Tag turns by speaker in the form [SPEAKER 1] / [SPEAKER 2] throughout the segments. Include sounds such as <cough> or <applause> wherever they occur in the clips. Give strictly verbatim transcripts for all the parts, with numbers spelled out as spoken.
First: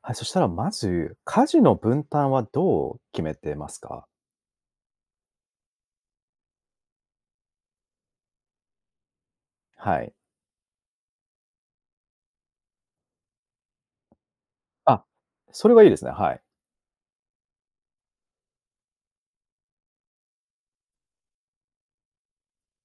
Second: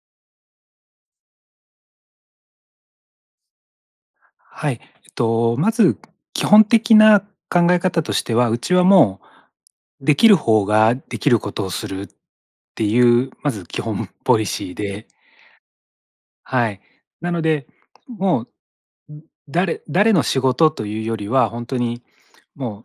[SPEAKER 1] はい、そしたらまず、家事の分担はどう決めてますか？
[SPEAKER 2] はい。えっと、まず基本的な考え方としては、うちはも
[SPEAKER 1] は
[SPEAKER 2] う、
[SPEAKER 1] い。
[SPEAKER 2] できる方ができることをするっていうまず基本ポリシー
[SPEAKER 1] あ、
[SPEAKER 2] で。
[SPEAKER 1] それはいいですね、はい。
[SPEAKER 2] はい。なのでもう、う、誰誰の仕事というよりは本当にも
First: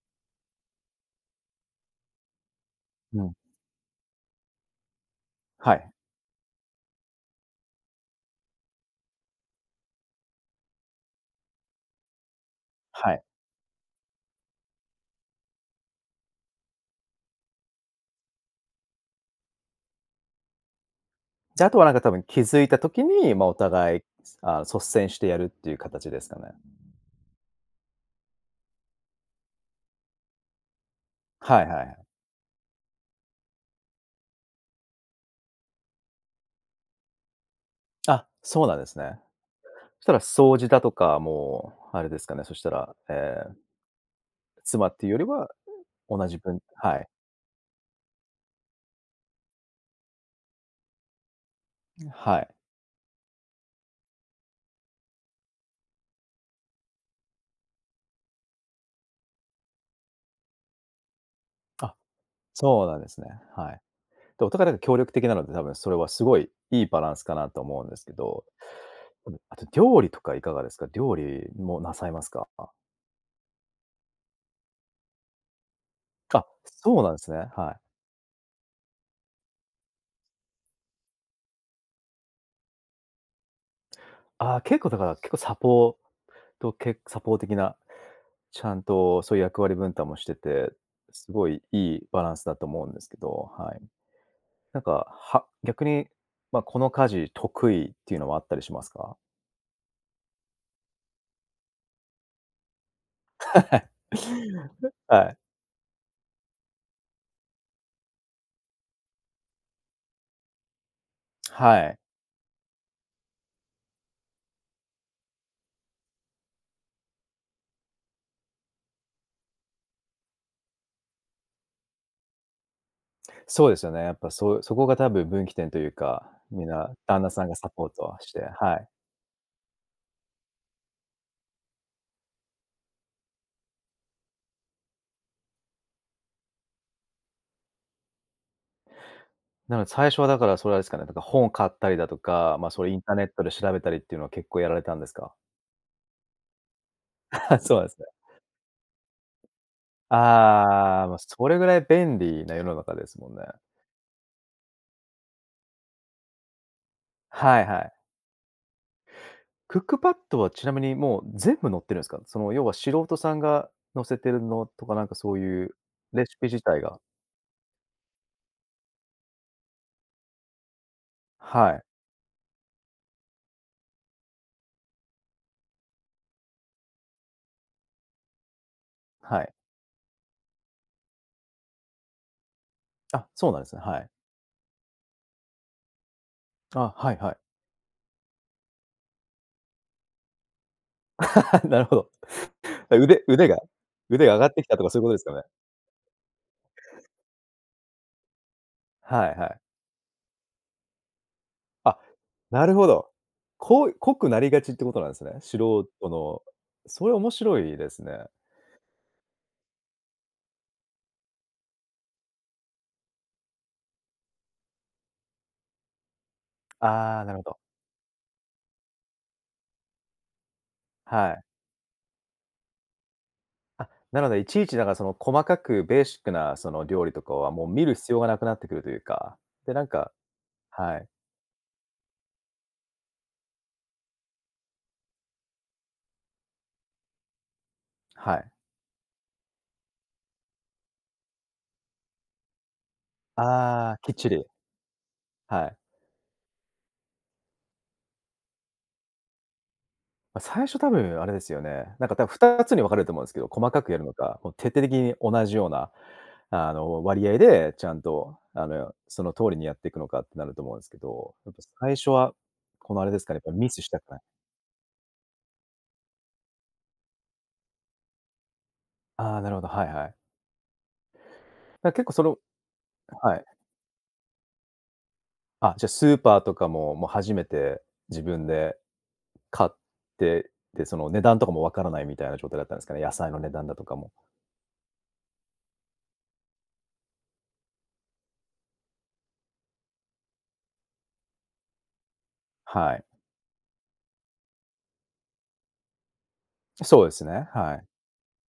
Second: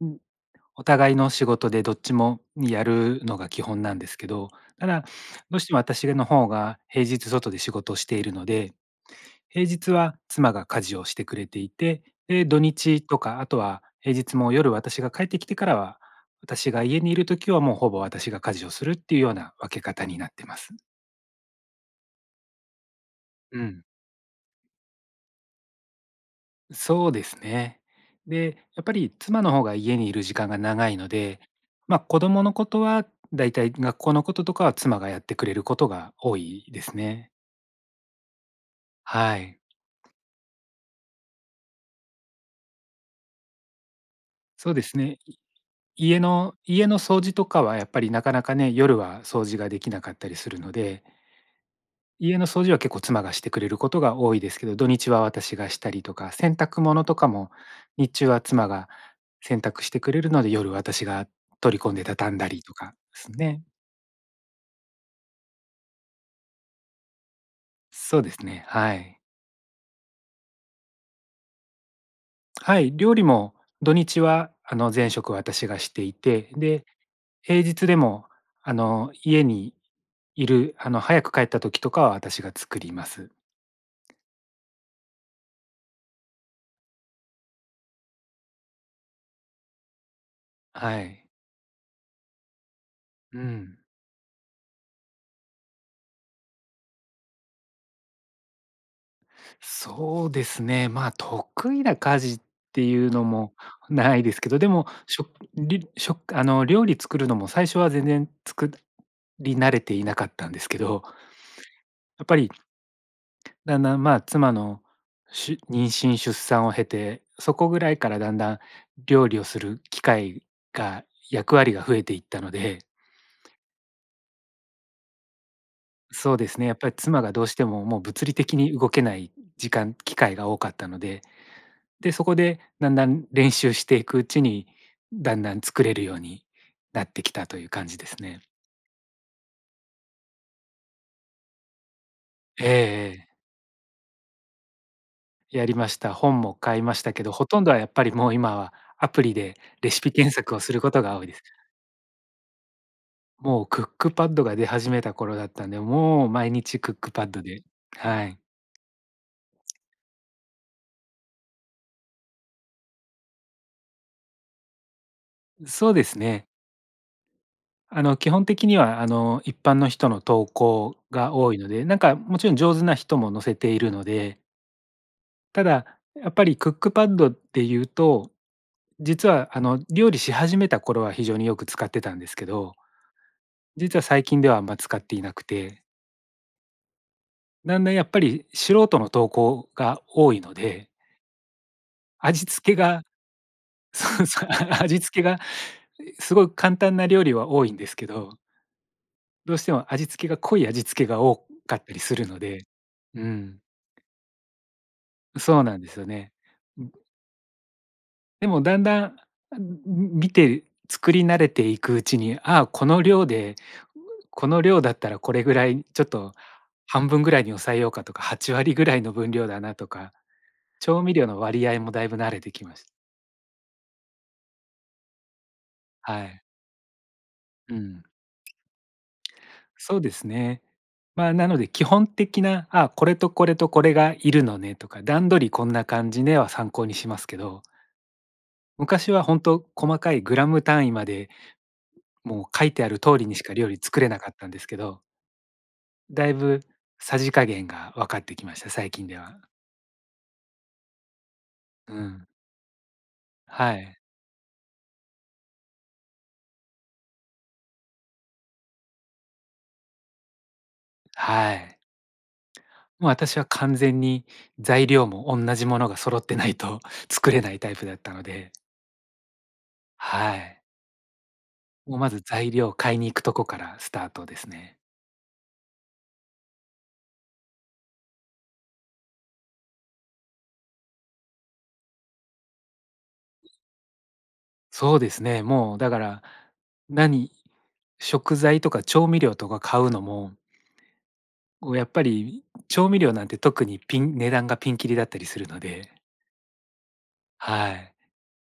[SPEAKER 2] う、お互いの仕事でどっちもにやる
[SPEAKER 1] うん。
[SPEAKER 2] のが基本なんですけど、ただどうして
[SPEAKER 1] は
[SPEAKER 2] も
[SPEAKER 1] い。
[SPEAKER 2] 私の方が平日外で仕事をしているので、平日は妻が家事をしてくれていて、で、土日
[SPEAKER 1] は
[SPEAKER 2] と
[SPEAKER 1] い。
[SPEAKER 2] かあとは平日も夜私が帰ってきてからは、私が家にいる時は、もう、ほぼ私が家事をするっていうような分け方になっています。
[SPEAKER 1] じゃ、あとは、なんか多分気づいた時に、ま、お
[SPEAKER 2] うん。
[SPEAKER 1] 互い、あ率先してやるっていう形ですかね？
[SPEAKER 2] そうですね。で、やっぱり妻の方が家にいる時間が長いので、
[SPEAKER 1] はいはいは
[SPEAKER 2] ま、
[SPEAKER 1] い。
[SPEAKER 2] 子供のことは、だいたい学校のこととかは妻がやってくれることが多いですね。
[SPEAKER 1] あ、そうなんですね。
[SPEAKER 2] はい。
[SPEAKER 1] したら、掃除だとか、もう、あれですかね。そしたらええ。
[SPEAKER 2] そうで
[SPEAKER 1] 妻
[SPEAKER 2] す
[SPEAKER 1] っていう
[SPEAKER 2] ね。
[SPEAKER 1] より
[SPEAKER 2] い
[SPEAKER 1] は、
[SPEAKER 2] 家
[SPEAKER 1] 同じ
[SPEAKER 2] の
[SPEAKER 1] 分
[SPEAKER 2] 家
[SPEAKER 1] は
[SPEAKER 2] の
[SPEAKER 1] い。
[SPEAKER 2] 掃除とかは、やっぱりなかなかね、夜は掃除ができなかったりするので
[SPEAKER 1] ん、
[SPEAKER 2] 家
[SPEAKER 1] は
[SPEAKER 2] の
[SPEAKER 1] い。
[SPEAKER 2] 掃除は、結構妻がしてくれることが多いですけど、土日は私がしたりとか。洗濯物とかも日中は妻が洗濯してくれるので、夜、私が取り込
[SPEAKER 1] あ、
[SPEAKER 2] んで畳んだりと
[SPEAKER 1] そう
[SPEAKER 2] か、
[SPEAKER 1] なんですね。
[SPEAKER 2] すね。
[SPEAKER 1] はい。で、お互いなんか協力的なので、多分それはすごい、良いバランスかなと思うんですけ
[SPEAKER 2] そうで
[SPEAKER 1] ど
[SPEAKER 2] すね、はい。
[SPEAKER 1] <unintelligible> あと、料理とかいかがですか？料理もなさいますか？あ。
[SPEAKER 2] はい。料理も土日は、あの、全食私がしてい
[SPEAKER 1] か、
[SPEAKER 2] て、で、
[SPEAKER 1] そうなんすね。
[SPEAKER 2] 平
[SPEAKER 1] はい。
[SPEAKER 2] 日でも、あの、家にいるあの、早く帰った時とかは私が作ります。
[SPEAKER 1] ああ、結構だから結構サポート、けサポーてきな、ちゃんと、そういう役割分担もしてて、
[SPEAKER 2] はい。
[SPEAKER 1] すごい良いバランスだと思うんですけ
[SPEAKER 2] う
[SPEAKER 1] ど、は
[SPEAKER 2] ん。
[SPEAKER 1] い。なんか、は逆に、ま、この家事得意っていうのはあったりしますか？
[SPEAKER 2] そうですね。まあ、得意な家事っていうのもないですけど、でも、
[SPEAKER 1] <chuckles>
[SPEAKER 2] しょ
[SPEAKER 1] はい。
[SPEAKER 2] りしょくあの、料理作るのも最初は全然作り慣れていなかったんですけど。
[SPEAKER 1] はい。
[SPEAKER 2] やっぱりだんだん、まあ、妻の、しゅ妊娠出産を経て、そこぐらいからだんだん料理をする機会が役割が増えていったので。
[SPEAKER 1] そうですよね。やっぱそうそこが多分、分岐点というか、
[SPEAKER 2] そうです
[SPEAKER 1] み
[SPEAKER 2] ね。
[SPEAKER 1] ん
[SPEAKER 2] やっぱ
[SPEAKER 1] な
[SPEAKER 2] り、
[SPEAKER 1] 旦
[SPEAKER 2] 妻
[SPEAKER 1] 那
[SPEAKER 2] がど
[SPEAKER 1] さ
[SPEAKER 2] う
[SPEAKER 1] んが
[SPEAKER 2] して
[SPEAKER 1] サ
[SPEAKER 2] も、
[SPEAKER 1] ポー
[SPEAKER 2] もう
[SPEAKER 1] トは
[SPEAKER 2] 物
[SPEAKER 1] し
[SPEAKER 2] 理
[SPEAKER 1] て
[SPEAKER 2] 的に
[SPEAKER 1] はい。
[SPEAKER 2] 動けない時間機会が多かったので、で、そこで、だんだん練習していくうちに、だんだん作れるようになってきたという感じですね。
[SPEAKER 1] なので最初はだからそれは、あれですかね、だから本を買ったりだとか、
[SPEAKER 2] ええ
[SPEAKER 1] ま、それインターネ
[SPEAKER 2] ええ。
[SPEAKER 1] ットで調べたりっていうのは結構やられたんですか？
[SPEAKER 2] やりました。本も買いましたけど、ほ
[SPEAKER 1] <chuckles>
[SPEAKER 2] とんど
[SPEAKER 1] そ
[SPEAKER 2] は
[SPEAKER 1] う
[SPEAKER 2] や
[SPEAKER 1] なん
[SPEAKER 2] っ
[SPEAKER 1] す
[SPEAKER 2] ぱ
[SPEAKER 1] ね。
[SPEAKER 2] りもう今はアプリでレシピ検索をすること
[SPEAKER 1] ああ、ま、
[SPEAKER 2] が多いです。
[SPEAKER 1] それぐらい便利な世の中ですもんね。
[SPEAKER 2] もうクックパッドが出始めた頃だったんで、もう毎日クックパッド
[SPEAKER 1] は
[SPEAKER 2] で、
[SPEAKER 1] いはい。
[SPEAKER 2] はい。
[SPEAKER 1] クックパッドは、ちなみにもう全部載ってるんすか？その要は、素人さんが載せてるのとかなんかそういう
[SPEAKER 2] そうです
[SPEAKER 1] レシピ
[SPEAKER 2] ね。
[SPEAKER 1] 自体が
[SPEAKER 2] あの、基本的にはあの、一般の人の投稿が多いの
[SPEAKER 1] はい。
[SPEAKER 2] で、なんかもちろん上手な人も載せているのでただ、やっぱりクックパッドっていうと、実
[SPEAKER 1] は
[SPEAKER 2] は
[SPEAKER 1] い。
[SPEAKER 2] あの、料理し始めた頃は非常によく使ってたんですけど
[SPEAKER 1] あ、そうなんすね、は
[SPEAKER 2] 実は
[SPEAKER 1] い。
[SPEAKER 2] 最近ではあんま使っていなくて
[SPEAKER 1] あ、はいはい。
[SPEAKER 2] なんだ、やっぱり、素人の投稿が多いので
[SPEAKER 1] <laughs> なるほど。
[SPEAKER 2] 味付けが
[SPEAKER 1] 腕腕が
[SPEAKER 2] そう
[SPEAKER 1] 腕が上
[SPEAKER 2] そ
[SPEAKER 1] が
[SPEAKER 2] う、
[SPEAKER 1] ってきたとかそ
[SPEAKER 2] 味
[SPEAKER 1] ういうことで
[SPEAKER 2] 付け
[SPEAKER 1] すよ
[SPEAKER 2] が
[SPEAKER 1] ね。
[SPEAKER 2] すごい簡単な料理は多いんですけど
[SPEAKER 1] はいは
[SPEAKER 2] ど
[SPEAKER 1] い。
[SPEAKER 2] うしても味付けが濃い味付けが多かった
[SPEAKER 1] あ、
[SPEAKER 2] りするの
[SPEAKER 1] な
[SPEAKER 2] で
[SPEAKER 1] るほど。
[SPEAKER 2] うん。
[SPEAKER 1] 濃い濃くなりがちっていうことなんですね。素
[SPEAKER 2] そうなんですよ
[SPEAKER 1] 人
[SPEAKER 2] ね。
[SPEAKER 1] の
[SPEAKER 2] うん。
[SPEAKER 1] それ面白いですね。
[SPEAKER 2] でもだんだん、あ、んん、見て作り慣れていくうちに、あ、この量でこの量だったらこれぐらいちょっと半
[SPEAKER 1] あ
[SPEAKER 2] 分
[SPEAKER 1] あ、
[SPEAKER 2] ぐ
[SPEAKER 1] なる
[SPEAKER 2] ら
[SPEAKER 1] ほ
[SPEAKER 2] いに
[SPEAKER 1] ど。
[SPEAKER 2] 抑えようかとかはちわりぐらいの分量だなとか、調味料
[SPEAKER 1] は
[SPEAKER 2] の
[SPEAKER 1] い。
[SPEAKER 2] 割合もだいぶ慣れてきまし
[SPEAKER 1] あ、なので、いちいちなんかその、細かくベーシッ
[SPEAKER 2] は
[SPEAKER 1] ク
[SPEAKER 2] い。
[SPEAKER 1] なその、料理とかは、もう
[SPEAKER 2] う
[SPEAKER 1] 見る
[SPEAKER 2] ん。
[SPEAKER 1] 必要がなくなってくるというか。で、なん
[SPEAKER 2] そうで
[SPEAKER 1] か
[SPEAKER 2] すね。
[SPEAKER 1] はい。
[SPEAKER 2] ま、なので基本的な「あ、これと、これと、これがいるのね」とか「段取りこんな感じね」は参考にしますけど。
[SPEAKER 1] はい。
[SPEAKER 2] 昔は本当、細かいグラム単位まで、もう書いてある通りにしか料理
[SPEAKER 1] ああ。
[SPEAKER 2] 作れ
[SPEAKER 1] きっ
[SPEAKER 2] なか
[SPEAKER 1] ち
[SPEAKER 2] っ
[SPEAKER 1] り。
[SPEAKER 2] たんですけど。
[SPEAKER 1] はい。
[SPEAKER 2] だいぶ、さじ加減が分かってきました。最近では。
[SPEAKER 1] ま、最初多分あれですよね、
[SPEAKER 2] う
[SPEAKER 1] なんか
[SPEAKER 2] ん。
[SPEAKER 1] 多分、ふたつに分かれると思うんですけど、細
[SPEAKER 2] は
[SPEAKER 1] かく
[SPEAKER 2] い。
[SPEAKER 1] やるのか、もう徹底的に同じような、あの、割合でちゃんと、あの、その通りにやっていくのかってなると思うんですけど。
[SPEAKER 2] は
[SPEAKER 1] やっぱ
[SPEAKER 2] い。
[SPEAKER 1] 最初は、この、あ
[SPEAKER 2] もう、
[SPEAKER 1] れですか
[SPEAKER 2] 私
[SPEAKER 1] ね、
[SPEAKER 2] は
[SPEAKER 1] やっぱミ
[SPEAKER 2] 完
[SPEAKER 1] スし
[SPEAKER 2] 全
[SPEAKER 1] たくない。
[SPEAKER 2] に材料も同じものが揃ってないと作れないタイプだったので。
[SPEAKER 1] あ、なるほど。はいはい。
[SPEAKER 2] はい。
[SPEAKER 1] だから
[SPEAKER 2] もう、
[SPEAKER 1] 結
[SPEAKER 2] ま
[SPEAKER 1] 構
[SPEAKER 2] ず
[SPEAKER 1] その
[SPEAKER 2] 材料を買いに行くと
[SPEAKER 1] は
[SPEAKER 2] こ
[SPEAKER 1] い。
[SPEAKER 2] からスタートですね。
[SPEAKER 1] あ、じゃあスーパーとかも、もう初めて自分で買って、で、その値段とかも分からないみたいな状態だったんですかね、野菜の値段だとかも。
[SPEAKER 2] そうですね。もうだから何食材とか調味料とか買うのもこう、やっぱり調
[SPEAKER 1] は
[SPEAKER 2] 味
[SPEAKER 1] い。
[SPEAKER 2] 料なんて特にピン値段がピンキリだったりするので。
[SPEAKER 1] そうですね、
[SPEAKER 2] は
[SPEAKER 1] はい。
[SPEAKER 2] い。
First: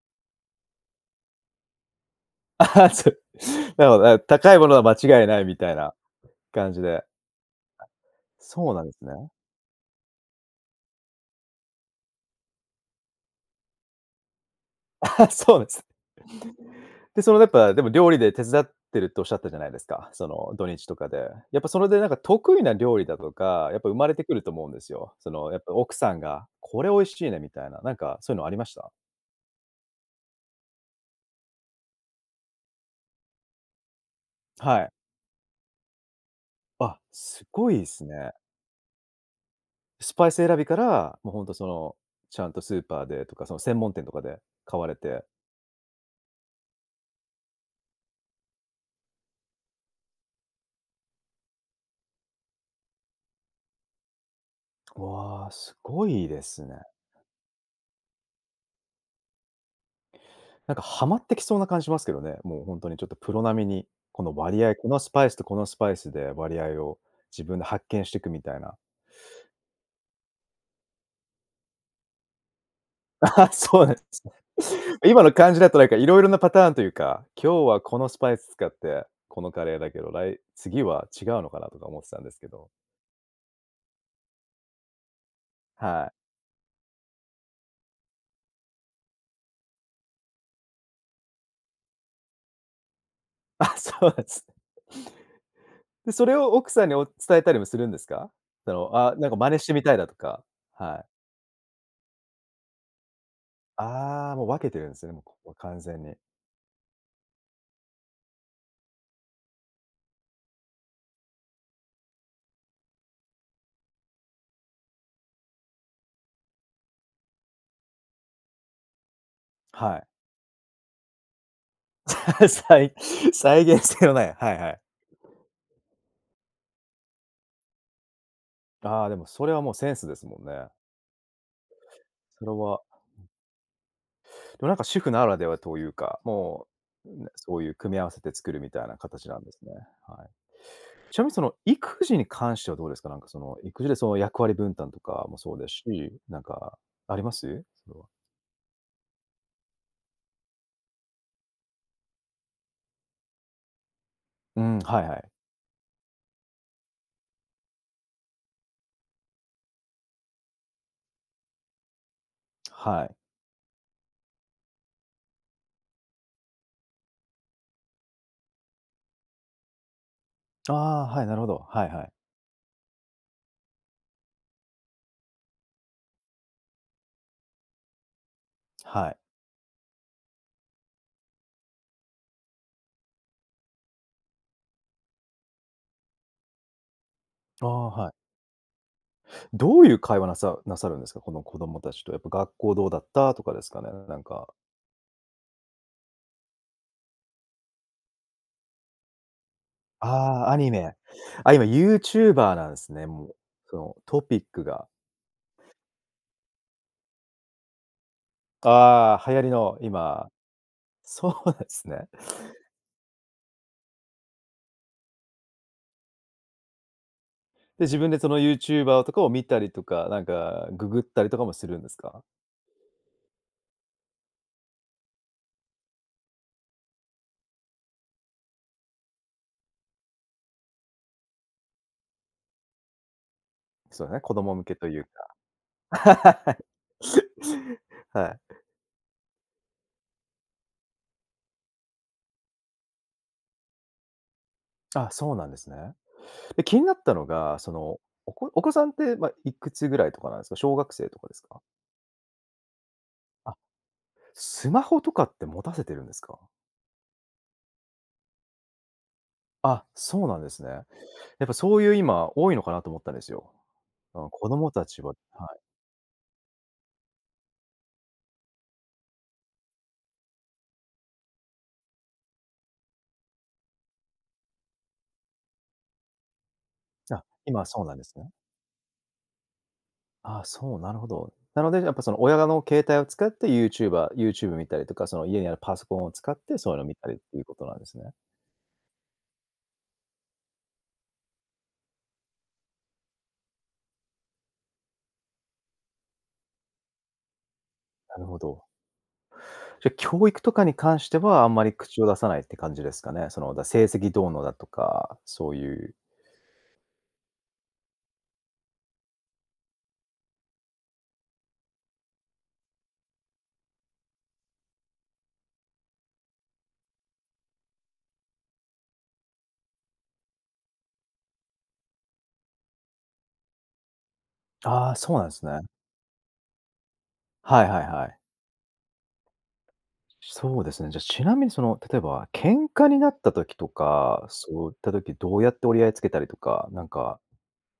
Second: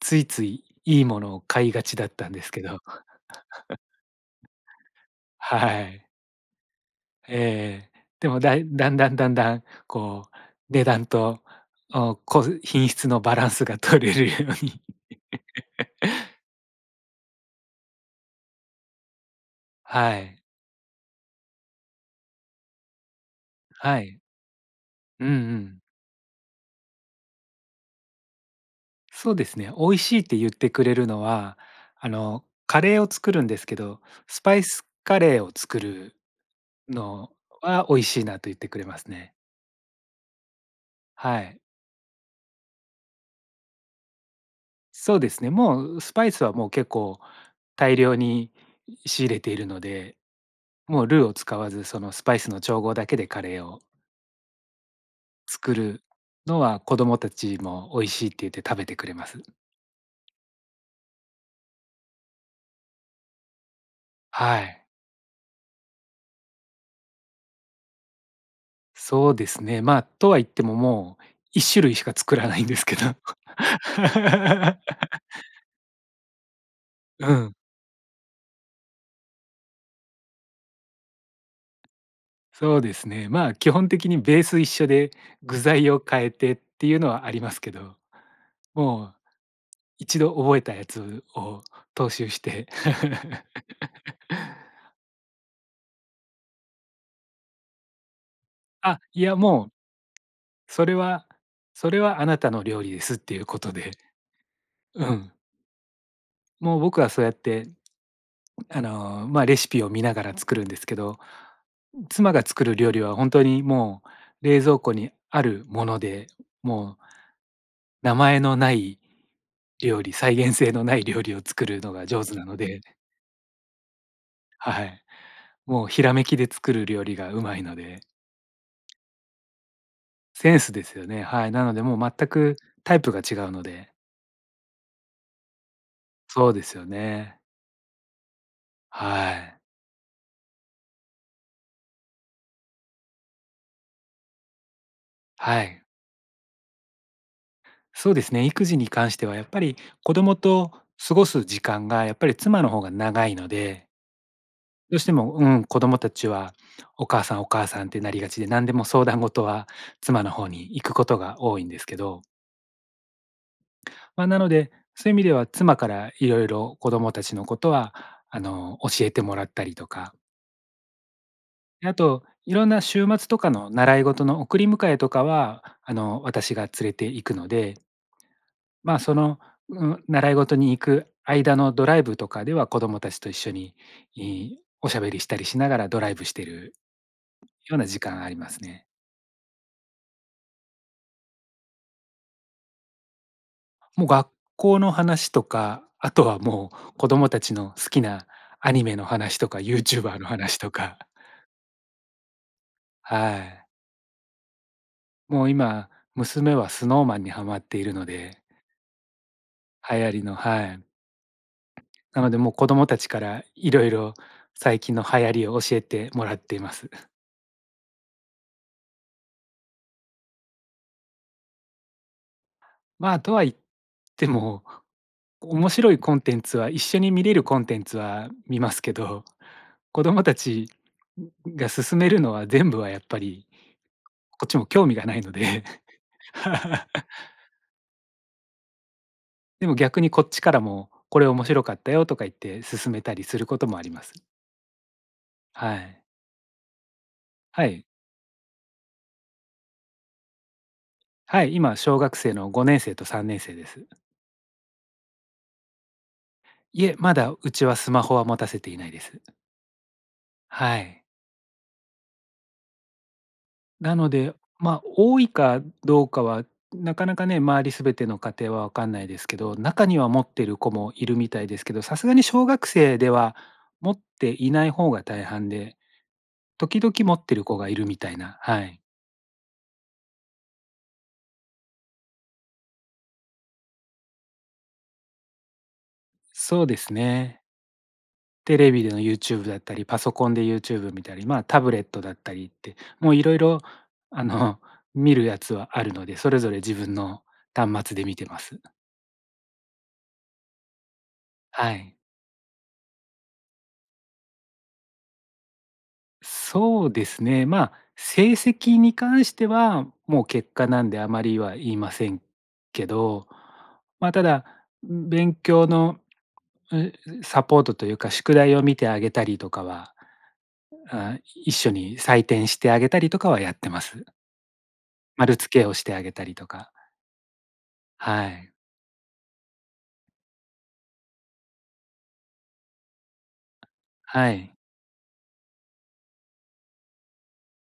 [SPEAKER 2] ついつい、いいものを買いがちだったんですけ
[SPEAKER 1] あ
[SPEAKER 2] ど。
[SPEAKER 1] は、
[SPEAKER 2] <chuckles>
[SPEAKER 1] つなるほどな、高いものは間違いないみたい
[SPEAKER 2] は
[SPEAKER 1] な
[SPEAKER 2] い。
[SPEAKER 1] 感じで。
[SPEAKER 2] ええええ。でもだい
[SPEAKER 1] そうなんで
[SPEAKER 2] 段
[SPEAKER 1] す
[SPEAKER 2] 々
[SPEAKER 1] ね。
[SPEAKER 2] 段々こう値段と、おこう、品質のバランスが取れるように。
[SPEAKER 1] ああ、そうです。
[SPEAKER 2] <laughs>
[SPEAKER 1] で、そのやっぱ、でも料理で手伝ってるっておっしゃったじゃないですか、
[SPEAKER 2] は
[SPEAKER 1] そ
[SPEAKER 2] い。
[SPEAKER 1] の、土日とかで。やっぱそれでなんか得意な料理だとか、やっぱ生
[SPEAKER 2] は
[SPEAKER 1] まれ
[SPEAKER 2] い。
[SPEAKER 1] てくると思うんですよ。
[SPEAKER 2] う
[SPEAKER 1] そ
[SPEAKER 2] んう
[SPEAKER 1] の、やっぱ
[SPEAKER 2] ん。
[SPEAKER 1] 奥さんが「これ美味しいね」みたいな、なんかそういうのありました？
[SPEAKER 2] そうですね。美味しいって言ってくれるのは、あの、カレーを作るんですけど、スパイ
[SPEAKER 1] は
[SPEAKER 2] ス
[SPEAKER 1] い。
[SPEAKER 2] カレーを作る
[SPEAKER 1] あ、
[SPEAKER 2] の
[SPEAKER 1] すご
[SPEAKER 2] は
[SPEAKER 1] い
[SPEAKER 2] 美味
[SPEAKER 1] す
[SPEAKER 2] しいな
[SPEAKER 1] ね。
[SPEAKER 2] と言ってくれますね。
[SPEAKER 1] スパイス選びから、も、
[SPEAKER 2] は
[SPEAKER 1] 本当
[SPEAKER 2] い。
[SPEAKER 1] そのちゃんとスーパーでとか、その専門店とかで買われ
[SPEAKER 2] そう
[SPEAKER 1] て。
[SPEAKER 2] ですね。もうスパイスはもう結構大量に仕入れているので、もうルーを使わずそのスパイスの調合だけでカレーを。
[SPEAKER 1] わあ、
[SPEAKER 2] 作
[SPEAKER 1] す
[SPEAKER 2] る
[SPEAKER 1] ごいで
[SPEAKER 2] の
[SPEAKER 1] す
[SPEAKER 2] は
[SPEAKER 1] ね。
[SPEAKER 2] 子供たちも美味しいって言って食べてくれます。
[SPEAKER 1] なんか、はまってきそうな感じしますけどね。もうほんとに、ちょっとプロ並みに、この
[SPEAKER 2] は
[SPEAKER 1] 割合
[SPEAKER 2] い。
[SPEAKER 1] このスパイスとこのスパイスで割合を、自分で発見してくみたいな。
[SPEAKER 2] そうですね。ま、とは言ってももう一種類しか作らないんですけど。
[SPEAKER 1] ああ、そうなんです。
[SPEAKER 2] <laughs>
[SPEAKER 1] 今の感じだとなんか色々なパターンというか、
[SPEAKER 2] うん。
[SPEAKER 1] 今日はこのスパイス使って、このカレーだけど、らい次は違うのかなとか思ってたんですけど。
[SPEAKER 2] そうですね。ま、基本的にベース一緒で具材を
[SPEAKER 1] はい。
[SPEAKER 2] 変えてっていうのはありますけど、もう一度覚えたやつを踏襲して
[SPEAKER 1] あ、そう
[SPEAKER 2] <laughs>
[SPEAKER 1] なんす。で、それを奥さんにお伝えたりもするんですか？その、
[SPEAKER 2] あ、
[SPEAKER 1] あ、
[SPEAKER 2] い
[SPEAKER 1] なんか
[SPEAKER 2] や、
[SPEAKER 1] 真似し
[SPEAKER 2] もう、
[SPEAKER 1] てみたいだとか、
[SPEAKER 2] それ
[SPEAKER 1] はい。
[SPEAKER 2] はそれはあなたの料理ですっていうことで、
[SPEAKER 1] ああ、もう分けてるんです
[SPEAKER 2] う
[SPEAKER 1] ね、もうこ
[SPEAKER 2] ん。
[SPEAKER 1] こは完全に。
[SPEAKER 2] もう僕はそうやって、あの、ま、レシピを見ながら作るんですけど、妻が作る料理はほんとにもう、冷蔵庫にあるもので、もう名前のない
[SPEAKER 1] は
[SPEAKER 2] 料
[SPEAKER 1] い。
[SPEAKER 2] 理、再現性のない料理を作るのが上手な
[SPEAKER 1] <laughs>
[SPEAKER 2] ので
[SPEAKER 1] 再再現性のない、はいは
[SPEAKER 2] は
[SPEAKER 1] い。
[SPEAKER 2] はい。もうひらめきで作る料理がうまいので。
[SPEAKER 1] ああ、でもそれはもうセンスですもん
[SPEAKER 2] セン
[SPEAKER 1] ね。
[SPEAKER 2] スですよね。はい。なのでもう全
[SPEAKER 1] それ
[SPEAKER 2] く
[SPEAKER 1] は
[SPEAKER 2] タイプが違うので
[SPEAKER 1] これ、なんか主婦ならではというか、
[SPEAKER 2] そうで
[SPEAKER 1] も
[SPEAKER 2] すよ
[SPEAKER 1] う、うん、
[SPEAKER 2] ね。
[SPEAKER 1] そういう組み合わせて作るみたいな形
[SPEAKER 2] は
[SPEAKER 1] なんで
[SPEAKER 2] い。
[SPEAKER 1] すね。はい。ちなみにその、育児に関してはどうですか、なんかその、育児でその、役割分担とかもそう
[SPEAKER 2] は
[SPEAKER 1] です
[SPEAKER 2] い。
[SPEAKER 1] し、なんかあります？それは。
[SPEAKER 2] そうですね。育児に関してはやっぱり子供と過ごす時間がやっぱり妻の方が長いので
[SPEAKER 1] うん、
[SPEAKER 2] ど
[SPEAKER 1] は
[SPEAKER 2] し
[SPEAKER 1] い
[SPEAKER 2] て
[SPEAKER 1] はい。
[SPEAKER 2] も、うん、子供達はお母さんお母さんってなりがちで、何でも相談事は妻の方に行くことが多いんですけど
[SPEAKER 1] はい。
[SPEAKER 2] ま、なので、そういう意味では、妻から色々子供たちのことはあの教えてもらったりとか。
[SPEAKER 1] ああ、はい。なるほど。は
[SPEAKER 2] で、
[SPEAKER 1] い
[SPEAKER 2] あ
[SPEAKER 1] はい。
[SPEAKER 2] と、いろんな週末とかの習い事の送り迎えとかは、あの私が連れて行くので。ま、
[SPEAKER 1] は
[SPEAKER 2] そ
[SPEAKER 1] い。
[SPEAKER 2] の、うん、習い事に行く間のドライブとかでは子供たちと一緒に、いおしゃべりしたりしながらドライブしてる
[SPEAKER 1] あ
[SPEAKER 2] ような
[SPEAKER 1] あ、
[SPEAKER 2] 時
[SPEAKER 1] はい。
[SPEAKER 2] 間ありますね。
[SPEAKER 1] どういう会話、なさなさるんですか、この子供たちと。やっぱ「学校どうだった？」とかですかね、
[SPEAKER 2] もう、
[SPEAKER 1] なん
[SPEAKER 2] 学
[SPEAKER 1] か。
[SPEAKER 2] 校の話とか、あとはもう子供たちの好きなアニメの話とかユーチューバーの
[SPEAKER 1] ああ、ア
[SPEAKER 2] 話
[SPEAKER 1] ニ
[SPEAKER 2] と
[SPEAKER 1] メ。
[SPEAKER 2] か。
[SPEAKER 1] あ、今、ユーチューバーなんすね、も
[SPEAKER 2] は
[SPEAKER 1] う、
[SPEAKER 2] い。
[SPEAKER 1] そのトピックが。
[SPEAKER 2] もう今、娘は Snow Man にはまっているので。
[SPEAKER 1] ああ、流行りの
[SPEAKER 2] 流行り
[SPEAKER 1] 今、
[SPEAKER 2] の。はい。
[SPEAKER 1] そうですね。
[SPEAKER 2] なのでもう子供たちから色々最近の流行りを教えてもらっています。<chuckles>
[SPEAKER 1] で、自分でそのユーチューバーとかを見たりとか、なんかググったりとかもするんですか？
[SPEAKER 2] ま、とは言っても、面白いコンテンツは一緒に見れるコンテンツは見ますけど、子供たちが勧めるのは全部はやっぱり
[SPEAKER 1] すよね、子
[SPEAKER 2] こっ
[SPEAKER 1] 供
[SPEAKER 2] ち
[SPEAKER 1] 向
[SPEAKER 2] も
[SPEAKER 1] け
[SPEAKER 2] 興
[SPEAKER 1] と
[SPEAKER 2] 味
[SPEAKER 1] いう
[SPEAKER 2] がないので。
[SPEAKER 1] か。
[SPEAKER 2] <laughs>
[SPEAKER 1] <laughs> はい。
[SPEAKER 2] でも、逆にこっちからも、これ面白かったよとか言って、勧めたりすることもあります。
[SPEAKER 1] あ、そうなんです
[SPEAKER 2] は
[SPEAKER 1] ね。
[SPEAKER 2] い。
[SPEAKER 1] で、気になったのが、
[SPEAKER 2] は
[SPEAKER 1] そ
[SPEAKER 2] い。
[SPEAKER 1] の、おこお子さんって、ま、いくつぐらいとかなんですか？小学生とかです
[SPEAKER 2] はい、
[SPEAKER 1] か？
[SPEAKER 2] 今、小学生のごねんせいとさんねんせ
[SPEAKER 1] あ、
[SPEAKER 2] いです。
[SPEAKER 1] スマホとかって持たせてるんですか？
[SPEAKER 2] いえ、まだ、うちは、スマホは持たせていないです。
[SPEAKER 1] あ、そうなんですね。
[SPEAKER 2] はい。
[SPEAKER 1] やっぱそういう今、多いのかなと思ったんですよ。
[SPEAKER 2] なので、
[SPEAKER 1] 子供
[SPEAKER 2] ま、
[SPEAKER 1] たちは
[SPEAKER 2] 多い
[SPEAKER 1] はい。
[SPEAKER 2] かどうかはなかなかね、周りすべての家庭はわかんないですけど、中には持ってる子もいるみたいですけど、さすがに小学生では持っていない方が大半で、時々持っ
[SPEAKER 1] あ、
[SPEAKER 2] てる子
[SPEAKER 1] 今
[SPEAKER 2] がい
[SPEAKER 1] そう
[SPEAKER 2] る
[SPEAKER 1] な
[SPEAKER 2] み
[SPEAKER 1] んで
[SPEAKER 2] た
[SPEAKER 1] す
[SPEAKER 2] い
[SPEAKER 1] ね。
[SPEAKER 2] なはい。
[SPEAKER 1] ああ、そう、なるほど。なので、やっぱその、親だの携帯を使ってユーチューバー YouTube 見たりとか、その、家にあるパソコンを使って、
[SPEAKER 2] そう
[SPEAKER 1] そういう
[SPEAKER 2] で
[SPEAKER 1] のを
[SPEAKER 2] す
[SPEAKER 1] 見たりって
[SPEAKER 2] ね。
[SPEAKER 1] いうことなんですね。
[SPEAKER 2] テレビでの YouTube だったり、パソコンで YouTube 見たり、ま、タブレットだったりってもう色々あの、見るやつはあるので、それぞれ自分の端末で
[SPEAKER 1] な
[SPEAKER 2] 見
[SPEAKER 1] る
[SPEAKER 2] て
[SPEAKER 1] ほ
[SPEAKER 2] ます。
[SPEAKER 1] ど。じゃ、教育とかに関しては、あんま
[SPEAKER 2] は
[SPEAKER 1] り
[SPEAKER 2] い。
[SPEAKER 1] 口を出さないって感じですかね。その、だ成績どうのだとか、そういう
[SPEAKER 2] そうですね。ま、成績に関しては、もう結果なんであまりは言いませんけど、ま、ただん勉強の、え、サポートというか宿題を見てあげたりとかは、あ一緒に採点してあげたりとかはやってます。
[SPEAKER 1] ああ、そうなん
[SPEAKER 2] 丸
[SPEAKER 1] す
[SPEAKER 2] 付
[SPEAKER 1] ね。
[SPEAKER 2] けをしてあげたりとか。
[SPEAKER 1] はいはいはい。
[SPEAKER 2] はい。
[SPEAKER 1] そうですね。じゃ、ちなみに、その、例えば喧嘩になった時とか、
[SPEAKER 2] はい。
[SPEAKER 1] そういった時どうやって折り合いつけたりとか、なんか、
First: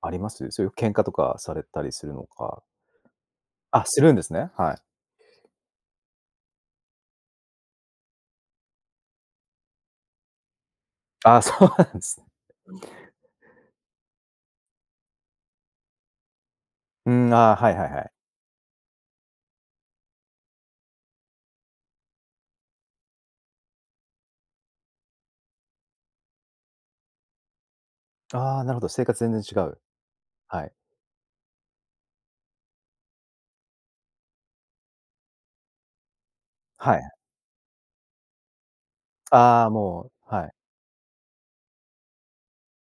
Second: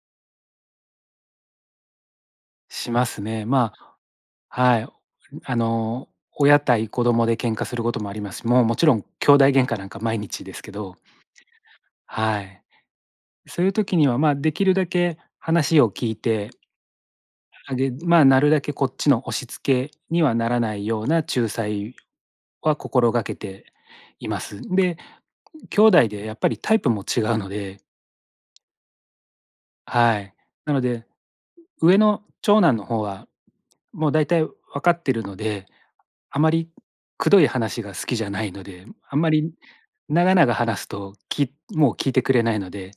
[SPEAKER 1] あります？そういう喧嘩とかされたりするのか。
[SPEAKER 2] しますね。ま
[SPEAKER 1] あ、
[SPEAKER 2] あ
[SPEAKER 1] するんですね。は
[SPEAKER 2] は
[SPEAKER 1] い。
[SPEAKER 2] い、ん、あの、親対子供で喧嘩することもありますし、もう、もちろん兄弟喧嘩なんか毎日ですけど。
[SPEAKER 1] ああ、そうなんすね。
[SPEAKER 2] はい。そういう時には、ま、できるだけ話を聞いて
[SPEAKER 1] うーん、あ、は
[SPEAKER 2] あ
[SPEAKER 1] いは
[SPEAKER 2] げ、
[SPEAKER 1] いはい。
[SPEAKER 2] ま、なるだけこっちの押し付けにはならないような仲裁は心がけています。で、<unintelligible> 兄弟でやっぱりタイプも違うので。
[SPEAKER 1] ああ、なるほど、性格全然違う。
[SPEAKER 2] はい。
[SPEAKER 1] はい。
[SPEAKER 2] なので、う上の長男の方はもうだいたいわかってるので、あまり
[SPEAKER 1] はいはい。
[SPEAKER 2] くどい話が好きじゃないので、あんまり
[SPEAKER 1] ああ、も
[SPEAKER 2] 長
[SPEAKER 1] う、はい。
[SPEAKER 2] 々話すと、きいもう聞いてくれないので。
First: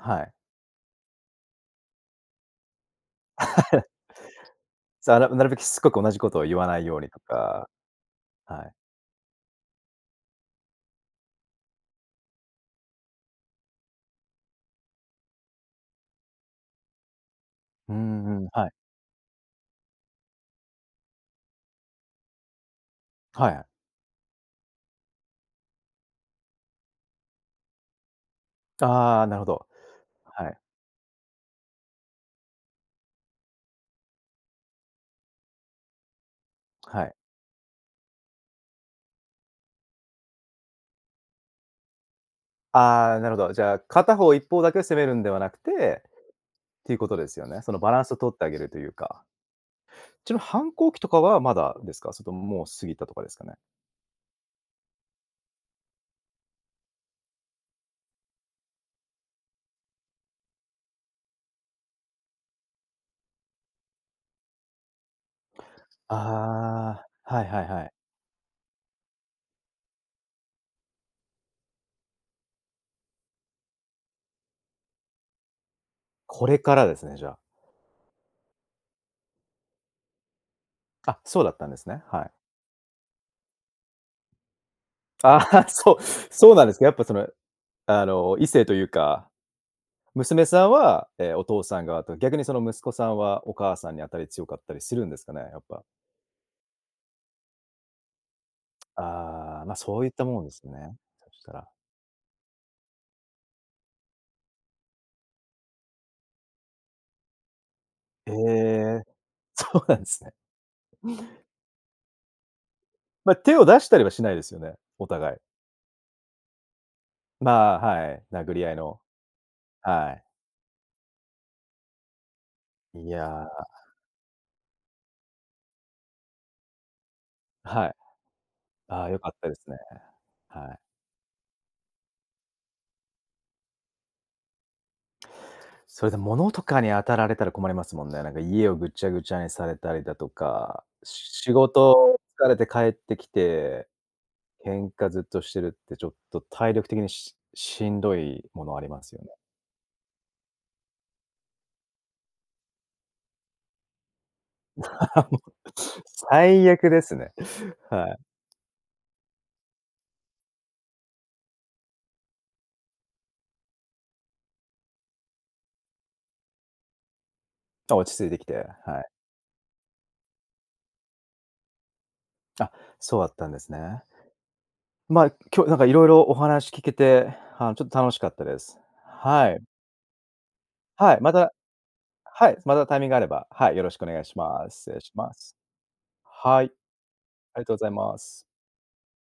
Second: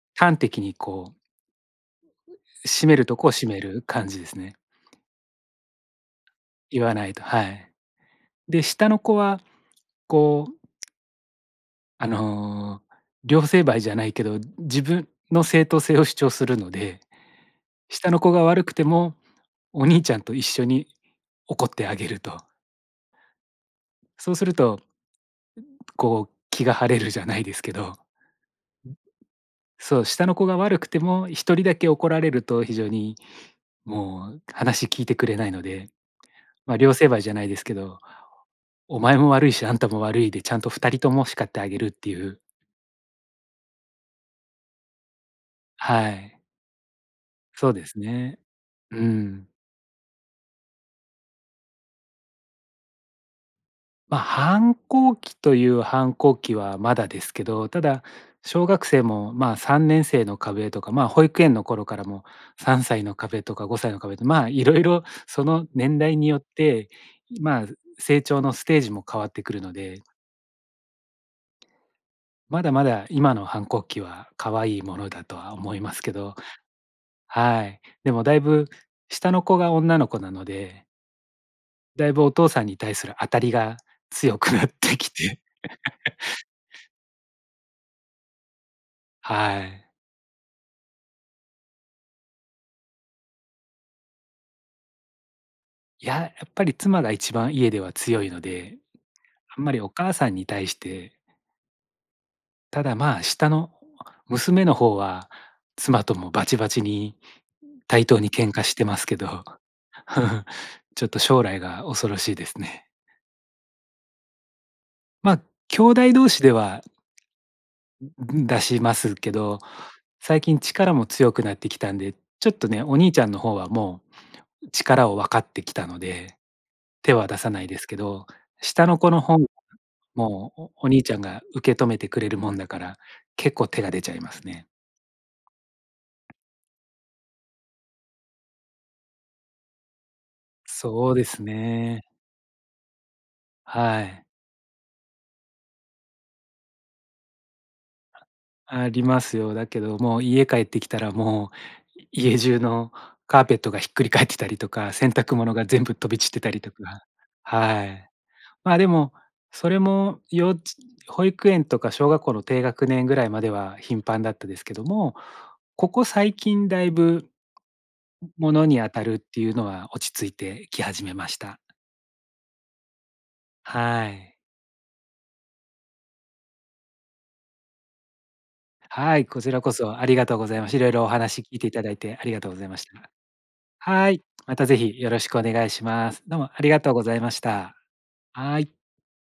[SPEAKER 1] はい。
[SPEAKER 2] 端的に、こうう、締めるとこを締める
[SPEAKER 1] <laughs>
[SPEAKER 2] 感じですね。
[SPEAKER 1] ざなん、なるべくしつこく同じことを言わな
[SPEAKER 2] 言
[SPEAKER 1] い
[SPEAKER 2] わ
[SPEAKER 1] よう
[SPEAKER 2] な
[SPEAKER 1] に
[SPEAKER 2] い
[SPEAKER 1] と
[SPEAKER 2] と。は
[SPEAKER 1] か。
[SPEAKER 2] い。
[SPEAKER 1] は
[SPEAKER 2] で、
[SPEAKER 1] い。
[SPEAKER 2] 下の子は、こうあの、両成敗じゃないけど、自分の正当性を主張するので、
[SPEAKER 1] う
[SPEAKER 2] 下の子
[SPEAKER 1] んう
[SPEAKER 2] が
[SPEAKER 1] ん。
[SPEAKER 2] 悪
[SPEAKER 1] はい。
[SPEAKER 2] くてもお兄ちゃんと一緒に怒ってあげると。
[SPEAKER 1] はい。
[SPEAKER 2] そうするとこう、気が晴れるじゃないですけど。
[SPEAKER 1] ああ、なるほど。
[SPEAKER 2] そう、下の子
[SPEAKER 1] は
[SPEAKER 2] が
[SPEAKER 1] い。
[SPEAKER 2] 悪くてもひとりだけ怒られると非常にもう話聞いてくれないので。ま、両
[SPEAKER 1] は
[SPEAKER 2] 成
[SPEAKER 1] い。
[SPEAKER 2] 敗じゃないですけど、お前も悪いしあんたも悪いでちゃんとふたりとも叱ってあげるっていう。
[SPEAKER 1] ああ、なるほど。じゃあ、片方、一方だけを責めるんではなくて、
[SPEAKER 2] はい。
[SPEAKER 1] っていうことですよね。
[SPEAKER 2] そ
[SPEAKER 1] そ
[SPEAKER 2] う
[SPEAKER 1] の
[SPEAKER 2] で
[SPEAKER 1] バ
[SPEAKER 2] す
[SPEAKER 1] ランスを取っ
[SPEAKER 2] ね。
[SPEAKER 1] てあげるという
[SPEAKER 2] う
[SPEAKER 1] か。
[SPEAKER 2] ん。
[SPEAKER 1] ちなみ、反抗期とかはまだですか？それとももう過ぎたとかですかね？
[SPEAKER 2] ま、反抗期という反抗期はまだですけど、ただ小学生もまあ、さんねんせいの壁とかま、保育園の頃からもさんさいの壁とかごさいの壁とまあ、色々その年代によって、
[SPEAKER 1] ああ、はいは
[SPEAKER 2] まあ、
[SPEAKER 1] いはい。
[SPEAKER 2] 成長のステージも変わってくるので。まだまだ今の反抗期は可愛いものだとは思いますけど
[SPEAKER 1] これからですね、じゃあ。
[SPEAKER 2] はい。でもだいぶ下の子が女の子なので
[SPEAKER 1] あ、そうだったんですね、
[SPEAKER 2] だい
[SPEAKER 1] は
[SPEAKER 2] ぶお
[SPEAKER 1] い。
[SPEAKER 2] 父さんに対する当たりが強くなってき
[SPEAKER 1] あ
[SPEAKER 2] て。
[SPEAKER 1] あ、そう、そうなんですか、
[SPEAKER 2] <laughs>
[SPEAKER 1] やっぱその、あの、異性というか。
[SPEAKER 2] はい。
[SPEAKER 1] 娘さんは、ええ、お父さん側と、逆にその息子さんはお母さんに当たり強かったりするんですかね、やっぱ。
[SPEAKER 2] いや、やっぱり妻が一番家では強いので、あ
[SPEAKER 1] ああ、
[SPEAKER 2] んま
[SPEAKER 1] ま、
[SPEAKER 2] りお
[SPEAKER 1] そういっ
[SPEAKER 2] 母
[SPEAKER 1] た
[SPEAKER 2] さん
[SPEAKER 1] もの
[SPEAKER 2] に
[SPEAKER 1] です
[SPEAKER 2] 対し
[SPEAKER 1] ね。
[SPEAKER 2] て
[SPEAKER 1] そしたら。
[SPEAKER 2] ただ、まあ、下の娘の方は妻ともバチバチに対等に
[SPEAKER 1] え
[SPEAKER 2] 喧嘩してま
[SPEAKER 1] え、
[SPEAKER 2] すけど、
[SPEAKER 1] そうなんすね。
[SPEAKER 2] <chuckles> ちょっと将来が恐ろしいですね。
[SPEAKER 1] ま、手を出したりはしないですよね？お互い。
[SPEAKER 2] ま、きょうだい同士では
[SPEAKER 1] まあ、はい、
[SPEAKER 2] んん、
[SPEAKER 1] 殴
[SPEAKER 2] 出
[SPEAKER 1] り合い
[SPEAKER 2] しま
[SPEAKER 1] の、
[SPEAKER 2] すけど、
[SPEAKER 1] はい。
[SPEAKER 2] 最近力も強くなってきたんで、ちょっとね、お
[SPEAKER 1] い
[SPEAKER 2] 兄ちゃんの
[SPEAKER 1] や。
[SPEAKER 2] 方はもう力を分かってきたので、手は出さないです
[SPEAKER 1] はい。
[SPEAKER 2] けど、下の
[SPEAKER 1] あ
[SPEAKER 2] 子
[SPEAKER 1] あ、良
[SPEAKER 2] の
[SPEAKER 1] かっ
[SPEAKER 2] ほん
[SPEAKER 1] たですね。
[SPEAKER 2] も
[SPEAKER 1] はい。
[SPEAKER 2] お兄ちゃんが受け止めてくれるもんだから、結構手が出ちゃいますね。
[SPEAKER 1] それで物とかに当たられたら困りますもんね。なんか家をぐっちゃぐちゃにされたりだとか、
[SPEAKER 2] そうです
[SPEAKER 1] 仕
[SPEAKER 2] ね。
[SPEAKER 1] 事疲れて帰ってきて、
[SPEAKER 2] はい。
[SPEAKER 1] 喧嘩ずっとしてるってちょっと体力的にししんど
[SPEAKER 2] あ、
[SPEAKER 1] いものあり
[SPEAKER 2] あ
[SPEAKER 1] ま
[SPEAKER 2] り
[SPEAKER 1] すよ
[SPEAKER 2] ま
[SPEAKER 1] ね。
[SPEAKER 2] すよ。だけどもう、家帰ってきたらもう、家中のカーペットがひっくり返ってたりとか、洗濯物が全部
[SPEAKER 1] <giggles>
[SPEAKER 2] 飛び散ってたり
[SPEAKER 1] 最
[SPEAKER 2] と
[SPEAKER 1] 悪で
[SPEAKER 2] か、
[SPEAKER 1] すね。
[SPEAKER 2] は
[SPEAKER 1] は
[SPEAKER 2] い。
[SPEAKER 1] い。
[SPEAKER 2] ま、でもそれも幼稚保育園とか小学校の低学年ぐらいまでは頻繁だったですけども、ここ最近、大分
[SPEAKER 1] ま、落ち着いてき
[SPEAKER 2] もの
[SPEAKER 1] て、
[SPEAKER 2] に当
[SPEAKER 1] は
[SPEAKER 2] た
[SPEAKER 1] い。
[SPEAKER 2] るっていうのは落ち着いてき始めました。
[SPEAKER 1] あ、そうだったんですね。
[SPEAKER 2] はい。
[SPEAKER 1] ま、今日なんか色々お話聞けて、あのちょっと楽しかったです。
[SPEAKER 2] はい。こ
[SPEAKER 1] は
[SPEAKER 2] ち
[SPEAKER 1] い。
[SPEAKER 2] らこそありがとうございまし、色々お
[SPEAKER 1] はい。ま
[SPEAKER 2] 話聞
[SPEAKER 1] た、
[SPEAKER 2] いていただいてありが
[SPEAKER 1] は
[SPEAKER 2] とう
[SPEAKER 1] い。
[SPEAKER 2] ござい
[SPEAKER 1] ま
[SPEAKER 2] ま
[SPEAKER 1] た
[SPEAKER 2] し
[SPEAKER 1] タイミング
[SPEAKER 2] た。
[SPEAKER 1] があれば、はい、よろしくお
[SPEAKER 2] は
[SPEAKER 1] 願
[SPEAKER 2] い。
[SPEAKER 1] いし
[SPEAKER 2] また
[SPEAKER 1] ま
[SPEAKER 2] ぜ
[SPEAKER 1] す。失
[SPEAKER 2] ひ
[SPEAKER 1] 礼
[SPEAKER 2] よ
[SPEAKER 1] し
[SPEAKER 2] ろし
[SPEAKER 1] ま
[SPEAKER 2] くお
[SPEAKER 1] す。
[SPEAKER 2] 願いします。どうもあ
[SPEAKER 1] はい。
[SPEAKER 2] りがと
[SPEAKER 1] あ
[SPEAKER 2] うございまし
[SPEAKER 1] りがと
[SPEAKER 2] た。
[SPEAKER 1] うございます。
[SPEAKER 2] はい。